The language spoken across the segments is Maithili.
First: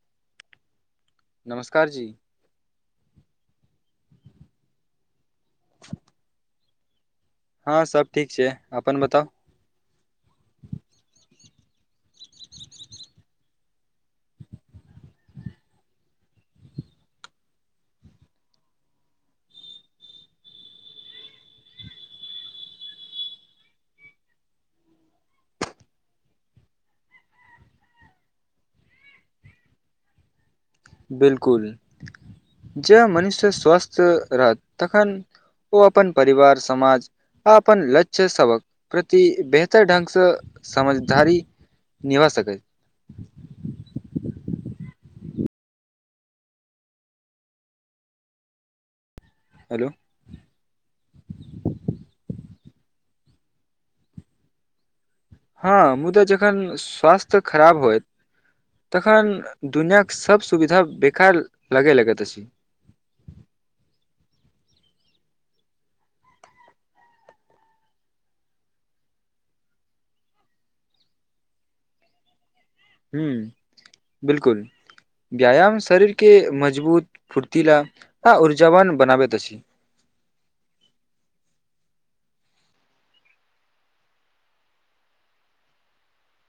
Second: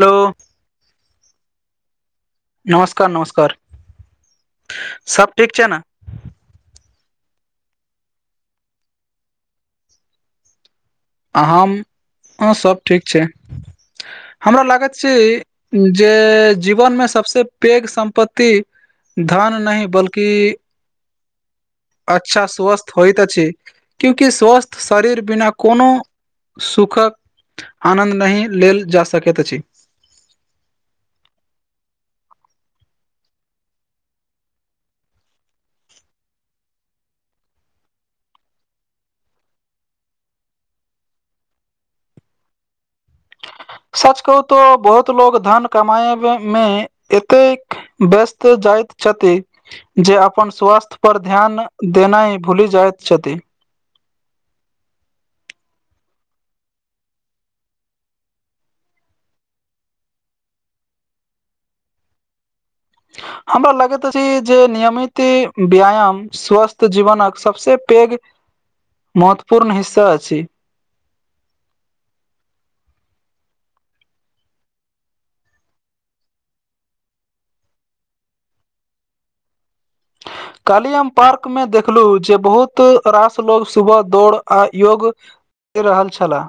हेलो नमस्कार जी नमस्कार नमस्कार सब ठीक छै ने हँ सब ठीक छै अपन बताउ हम ह सब ठीक छै हमरा लागैत छै जे जीवनमे सबस पैघ सम्पत्तति धान नहि बल्कि अच्छा स्वस्थ होइत अछि क्यूंकि स्वस्थ शरीर बिना कोनो सुखक आनन्द नहि लेल जा सकैत अछि बिलकुल जे मनुष्य स्वस्थ रहत तखन ओ अपन परिवार समाज आ अपन लक्ष्य सबक प्रति बेहतर ढंगसँ समझदारी निवासकै [unintelligible] सच कहू तो बहुत लोग धन कमाए मे एतेक व्यस्त जाइत छथि हेलो जे अपन स्वास्थ्य पर ध्यान देनाइ भूलि जाइत छथि हँ मुदा जखन स्वास्थ्य खराब होइत तखन दुनिआके सब सुविधा बेकार लगै लगैत अछि हमरा लगैत अछि जे नियमित व्यायाम स्वस्थ जीवनक सबस पैघ महत्वपूर्ण हिस्सा अछि ह बिलकुल व्यायाम शरीरके मजबूत फुर्तीला आ ऊर्जावान बनाबैत अछि काल्हि आम पार्क में देखलू जे बहुत रास लोग सुबह दौड़ आ योग रहल छलाह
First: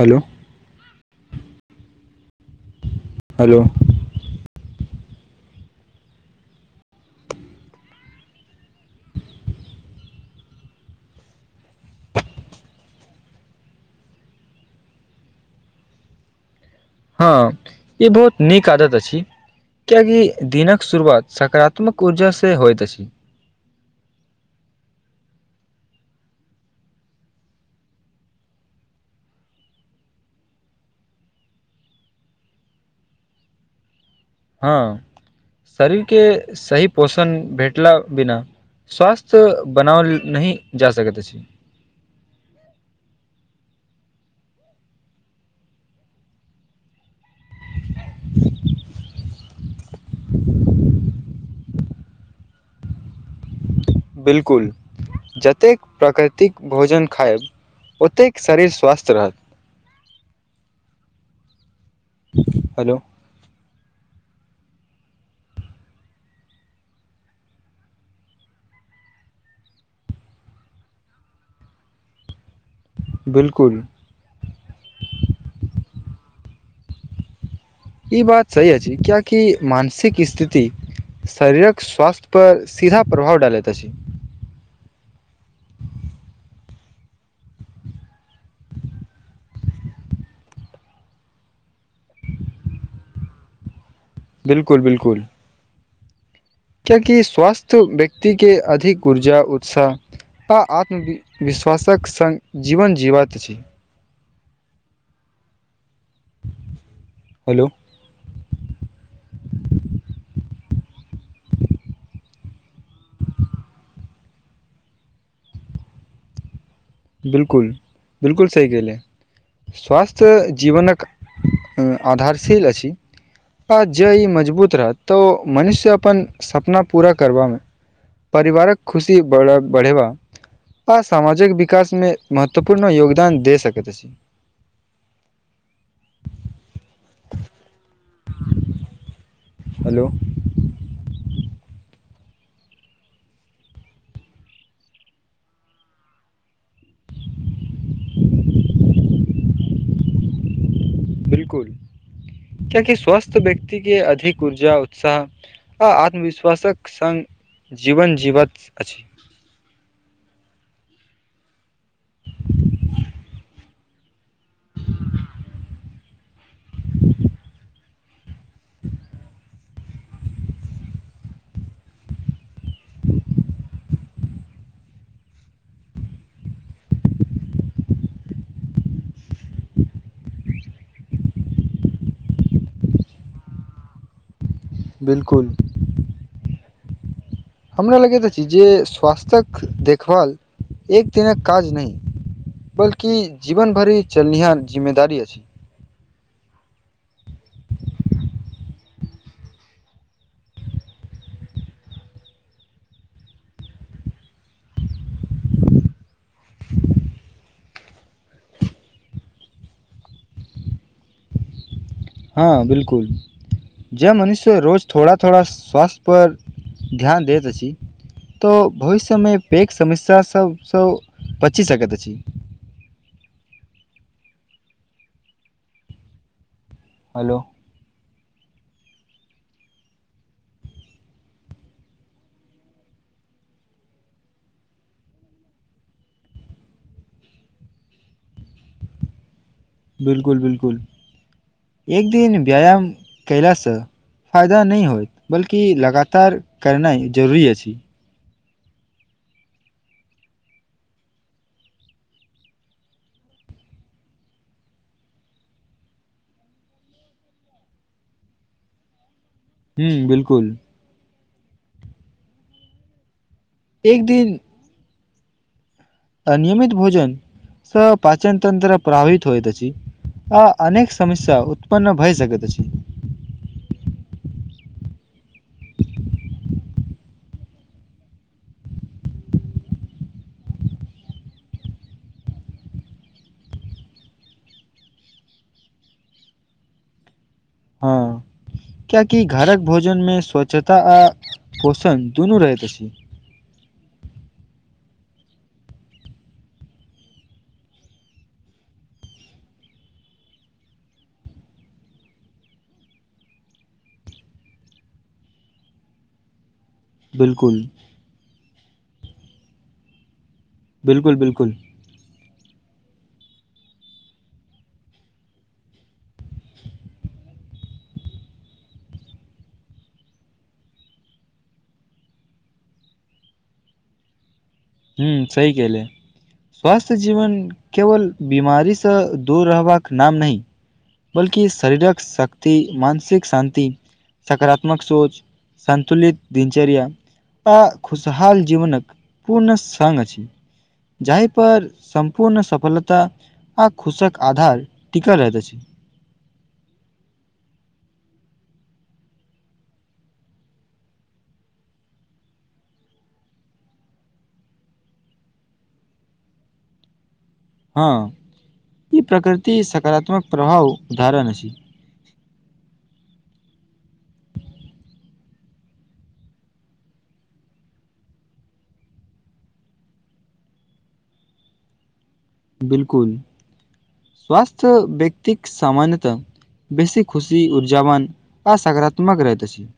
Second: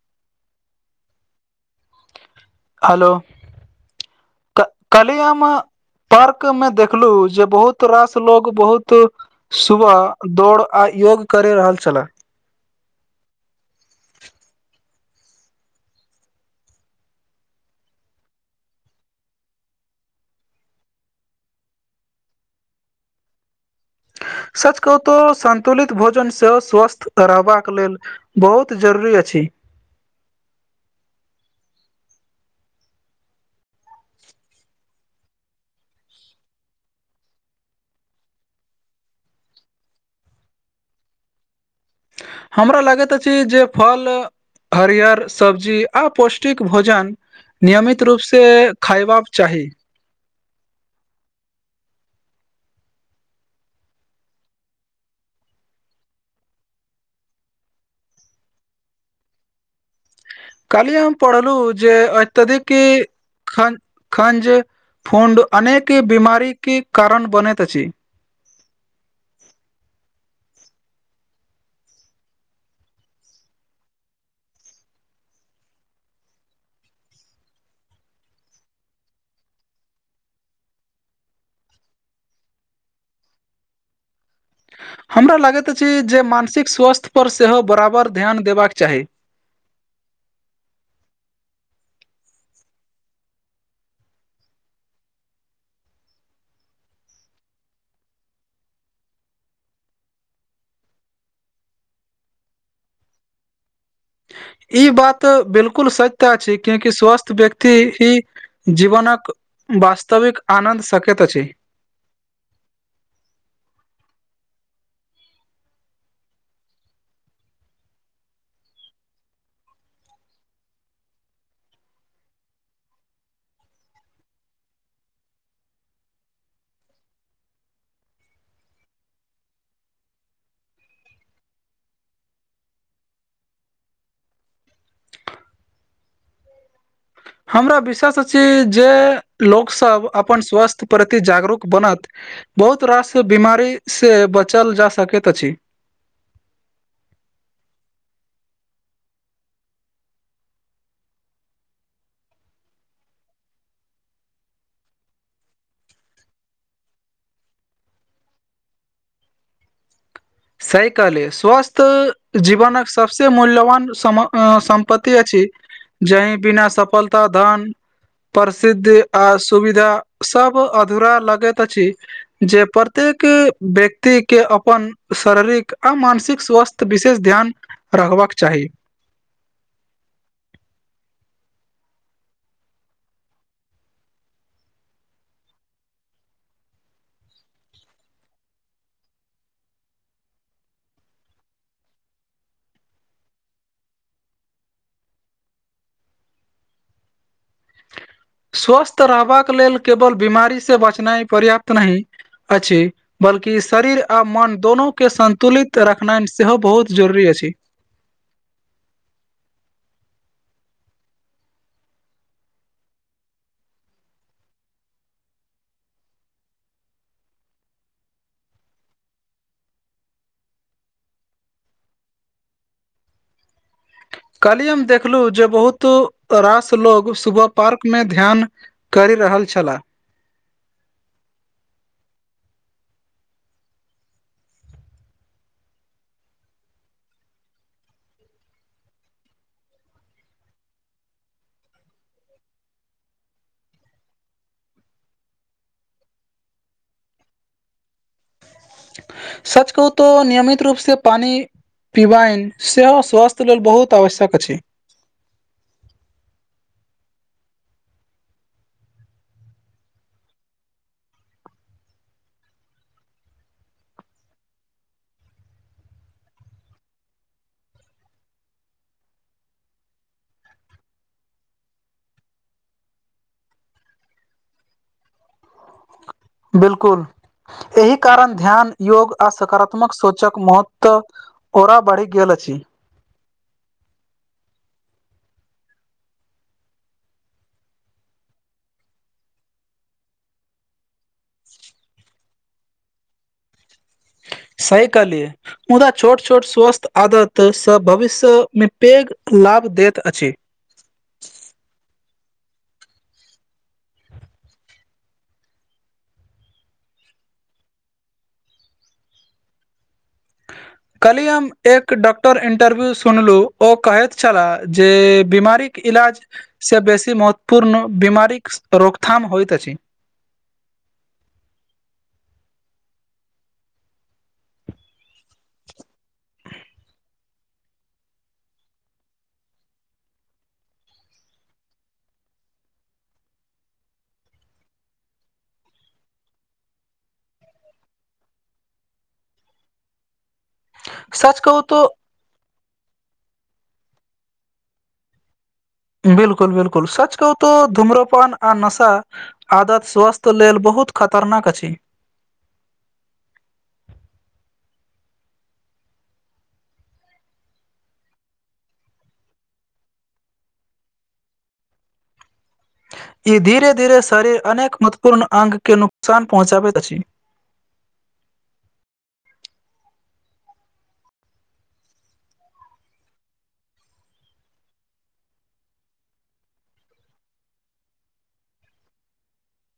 हेलो। हेलो। हेलो। क कलि हम। पार्क मे देखलू जे बहुत रास लोग बहुत सुबह दौड़ आ योग करे रहल छल हँ, ई बहुत नीक आदत अछि। कियाकि दिनक शुरुआत, सकारात्मक ऊर्जासँ होइत अछि। सच कहु तो संन्तुलित भोजन सेहो स्वस्थ रहबाक लेल। बहुत जरूरी अछि। हँ, शरीरके सही पोषण भेटला बिना। स्वास्थ्य बनाओल नहि, जा सकैत अछि। हमरा लागैत अछि। जे फल हरियर सब्जी, आ पौष्टिक भोजन। नियमित रूपसँ खयबाक चाही। बिल्कूल जतेक प्राकृतिक भोजन खायब। ओतेक शरीर स्वस्थ रहत। काल्हि हम पढ़लु। जे अत्यधिक हेलो की खंज फुंड अनेक बीमारी कारण बनैत अछि। बिल्कुल। ई बात सही अछि। कियाकि मानसिक स्थिति। शरीरक स्वास्थ्य पर सीधा प्रभाव डालैत अछि। हमरा लागैत अछि। जे मानसिक स्वास्थ्य पर सेहो बराबर ध्यान देबाक चाही। बिल्कुल बिल्कुल। कियाकि स्वस्थ व्यक्ति के अधिक ऊर्जा उत्साह। आ आत्मविश्वासक सङ्ग जीवन जीबैत छी। ई बात बिल्कूल सत्य छै। कियाकि स्वस्थ हेलो व्यक्ति ही। जीवनक वास्तविक आनन्द सकैत अछि। बिल्कूल बिल्कूल सही केहलै। स्वास्थ्य जीवन कऽ आधारशील अछि। आ जे ई मजबूत रहत तऽ मनुष्य अपन सपना पूरा करबामे। परिवारक खुशी बढ़े बढ़ेबा आ सामाजिक विकासमे महत्वपूर्ण योगदान दे सकैत अछि। हमरा विशवास अछि। जे हेलो लोकसभ अपन स्वास्थ्य प्रति जागरूक बनत। बहुत रास बीमारीसे बचल जा सकैत अछि। [inaudible] बिल्कूल। कियाकि स्वस्थ व्यक्तिके अधिक ऊर्जा उत्साह। आ आत्मविश्वासक सङ्ग, जीवन जीवत अछि। सही क़हलिये स्वस्थ जीवनक सभसे मूल्यवान सम। अ सम्पतति अछि जाई बिना सफलता धन। प्रसिद्ध आ सुविधा सभ अधूरा लगैत अछि। जे प्रत्येक व्यक्तिके अपन। शरीरिक आ मानसिक स्वास्थ्य विशेष ध्यान रखबाक चाही। बिल्कूल। हमरा लगैत अछि। जे स्वास्थ्क देखभाल एक दिनक काज नै बल्कि जीवन भरि चलनिहाँ जिम्मेदारी अछि। स्वस्थ रहबाक लेल केवल बीमार से बचनाइ पर्याप्त नहि अछि। बल्कि शरीर आ मन दोनूके संन्तुलित रखनाइ सेहो बहुत जरूरी अछि। हँ, बिल्कूल। जे मनुष्य रोज थोड़ा थोड़ा स्वास्थ्य पर ध्यान दैत अछि तो भविष्यमे पैघ समस्या सबसँ बचि सकैत अछि काल्हि हम देखलु जे बहुत रास लोग हेलो सब पार्क मे ध्यान करि रहल छलाह, बिलकुल बिलकुल एक दिन व्यायाम कयला से फायदा नहि होइत बल्कि लगातार करनाइ जरुरी अछि सच कहू तो नियमित रूप से पानि, पिवाइन सेहो स्वास्थ्य लेल बहुत आवश्यक अछि हूँ बिलकुल एक दिन अनियमित भोजन स पाचनतन्त्र्र प्रभावीत होइत अछि आ अनेक समस्या उत्पन्न भए सकैत छी बिलकुल एहि कारण ध्यान योग आ सकारात्मक सोचक महत्व ' ओरा बढ़ि गेल अछि, हँ कियाकि घरक भोजन मे स्वच्छता आ पोषण दुनू रहैत अछि सही कहलीय मुदा छोट छोट स्वस्थ्य आदतसँ भविष्यमे पैघ लाभ दैत अछि बिलकुल बिल्कुल कलही हम बिल्कुल ऐक डॉक्टर इंटरव्यू सुनलु ओ कहैत छलाह जे बीमारी के इलाज ' से बेसी महत्वपूर्ण बीमारी रोकथाम होइत छै, हूँ सही कहलिए स्वास्थ्य जीवन केवल बीमारीसँ दूर रहबाक नाम नहि अछि बल्कि शरीरक शक्ति मानसिक शांति सकारात्मक सोच संतुलित दिनचर्य आ खुशहाल जीवनक पूर्ण सघ अछि जाहि सच कहू पर तो हम पूर्ण सफलता आ शुशक आधार टीक रहत आछि बिल्कुल बिलकुल सच कहू तऽ धूम्रपान आ नशा ' आदत स्वास्थ्य लेल बहुत खतरनाक अछि। हँ ई प्रकृति सकारात्मक प्रभाव उधारन अछि ई धीरे धीरे शरीर अनेक महत्वपूर्ण अंग के नुकसान पहुँचाबैत अछि बिलकुल स्वस्थ्य व्यक्ति सामान्यताः बेसी खुशी ऊर्जावान आ सकारात्मक रहैत अछि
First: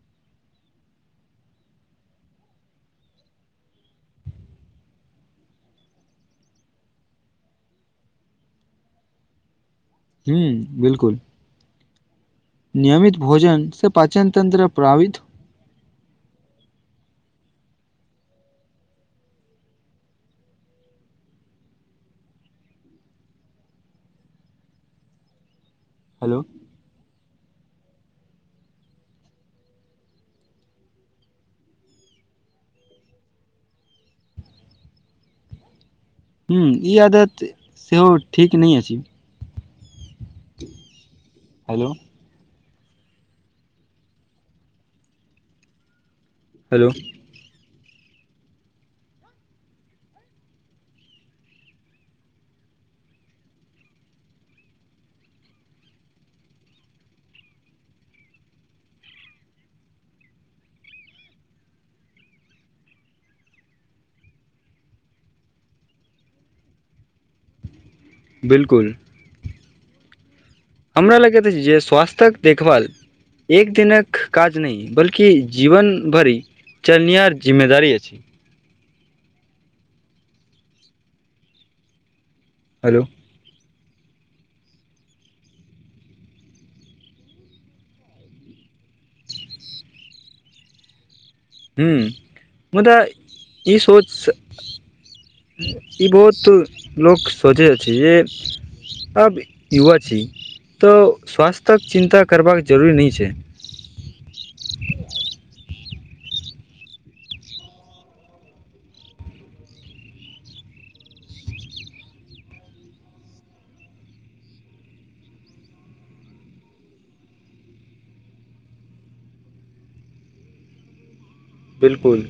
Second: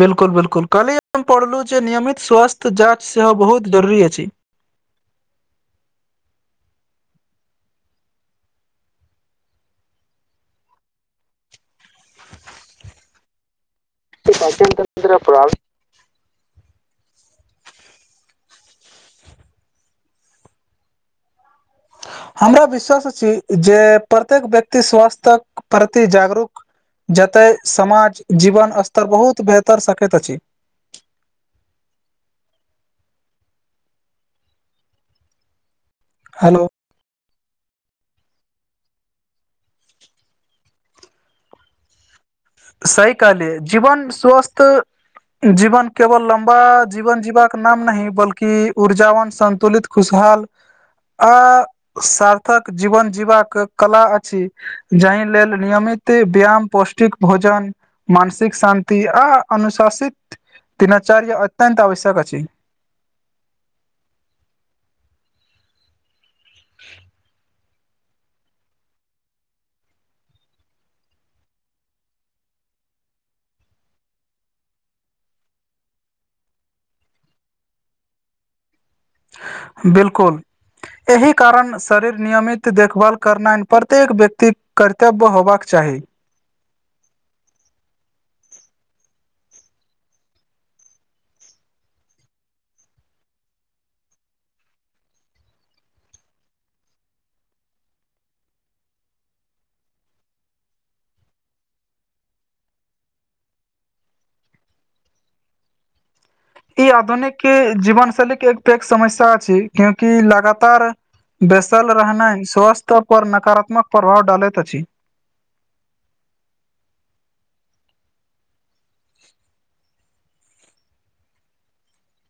बिलकुल बिलकुल काल्हि हम पढ़लु जे नियमित स्वास्थ्य जाँच सेहो बहुत जरुरी अछि जी बिलकुल नियमित भोजन से पाचन तत्र प्रात हमरा विश्वास अछी जे प्रत्येक व्यक्ति स्वास्थक प्रति हेलो जागरूक जतय समाज जीवन स्तर बहुत बेहतर सकैत अछि। हू हेलो ई आदत सेहो ठीक नहि अ छै हलो सही कहलिये जीवन स्वस्थ जीवन केवल लम्बा हेलो जीवन जीवा नाम नहि बल्कि ऊर्जावान सन्तुलित खुशहाल आ सार्थक जीवन जीवाक कला अछि जाहि लेल नियमित व्यायाम पौष्टिक भोजन मानसिक शान्ति आ अनुशासित। तिनाचार्य अत्यत आवश्यक अछि बिल्कुल हमरा लगैत अछि जे स्वास्थ्यक देखभाल एक दिनक काज नहि बल्कि जीवन भरि चलनिय जिम्मेदरी अछि। बिल्कूल एहिह कारण शरीर नियमित हेलो देखभाल। करनाए प्रत्येक व्यक्तिक कर्तव्य होबाक चाही। हू मुदा ई सोच। ई बहुत लोक सोचै छै जे। अब युवा छै तऽ स्वास्थ्यक चिन्ता करबाक जरूरी नहि छै। ई आधुनिक जीवन शैलीके एक पै समस्या अछि छै कियाकि लगातार। बेसल रहनाइ स्वास्थ्य पर नकारात्मक प्रभाव डालैत अछि। बिल्कूल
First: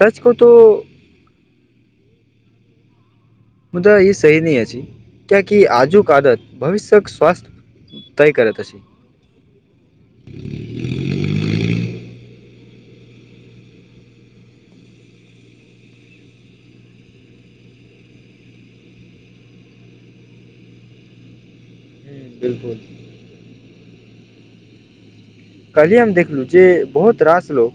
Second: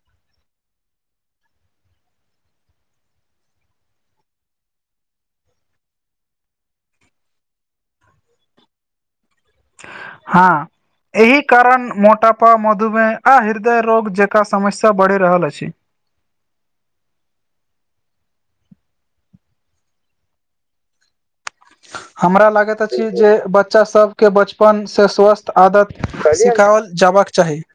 सच कहूं त। मुदा ई सही नै अछि। कियाकि आजुक आदत भविष्य्यक स्वास्थ्य तहि करैतस हँ। एहि कारण मोटापा मधुमेह आ हृदय रोग जकाँ समस्या बढ़ि रहल अछि। हमरा बिलकुल लागैत अछि। जे बच्चा सभके बचपन से स्वस्थ तऽ काल्हि हम आदत देखलहुँ जे सिखाओल बहुत जबाक रास चाही। लोक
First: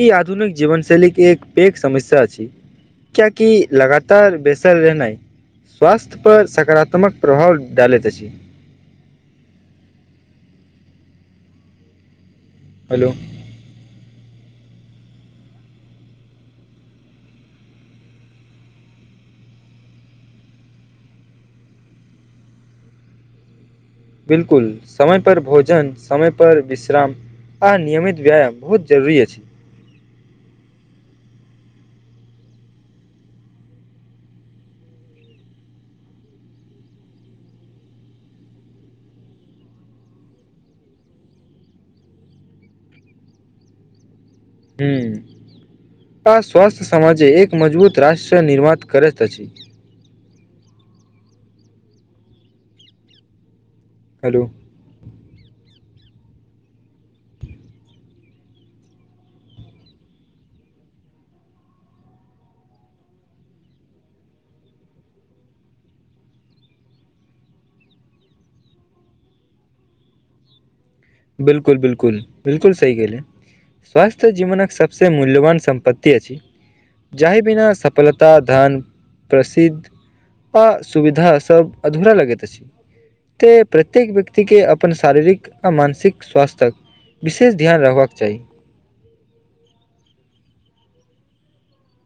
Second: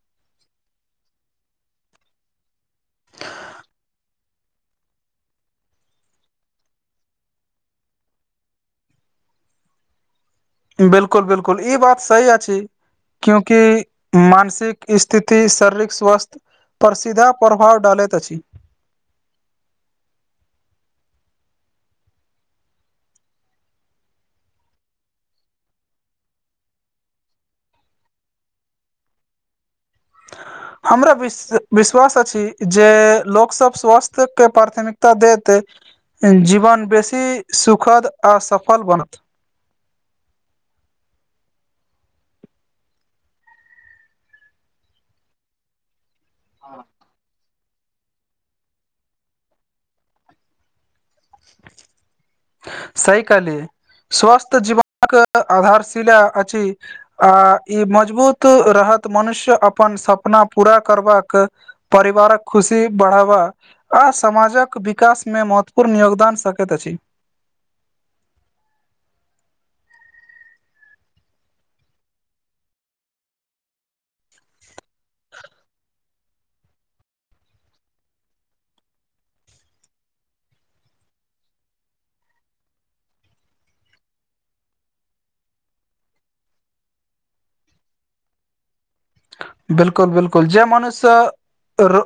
ई आधुनिक जीवनशैल के एक पैघ समस्या अछि। कियाकि लगातार बेसर रहना ह। स्वास्थ्य पर सकारात्मक, प्रभाव डालैत अछि। बिल्कूल बिल्कूल ई बात सही अछि। हेलो। क्यूकि, मानसिक स्थिति शारीरिक स्वास्थ। पर सीधा प्रभाव डालैत अछि। बिल्कूल समय पर भोजन समय पर विश्राम। आ नियमित व्यायाम, बहुत जरुरी अछि। ह हमरा विश विश्वास अछि। जे लोक सभ स्वास्थ्य के प्राथमिकता देत। जीवन बेसी सुखद आ सफल बनत। हू आ स्वस्थ्य समामाजे एक मजबूत राष्ट्र निर्माित करैत अछि। सहि कहालिये हेलो स्वस्थ्य जीवन। आहाकेँ आधारशिला अधी आ ई मजबूत रहत मनुष्य अपन सपना पूरा करबाक। परिवारक खुशी बढ़ावा। आ समाजक विकासमे महत्वपूर्ण योगदान सकैत अछि। बिल्कूल बिल्कूल बिल्कूल सही कहै। स्वास्थ्य जीवनक सबसे मूल्यवान सम्पत्ति अछि। जहि बिना सफलता धान प्रसिद्ध। आ सुविधा सभ अधूरा लगैत छै। तेँ प्रत्येक व्यक्तिके अपन शारीरिक आ मानसिक। सिख स्वास्थ्यक विशेष ध्यान रखबाक चाही। बिलकुल, बिलकुल। जे मनुष्य र।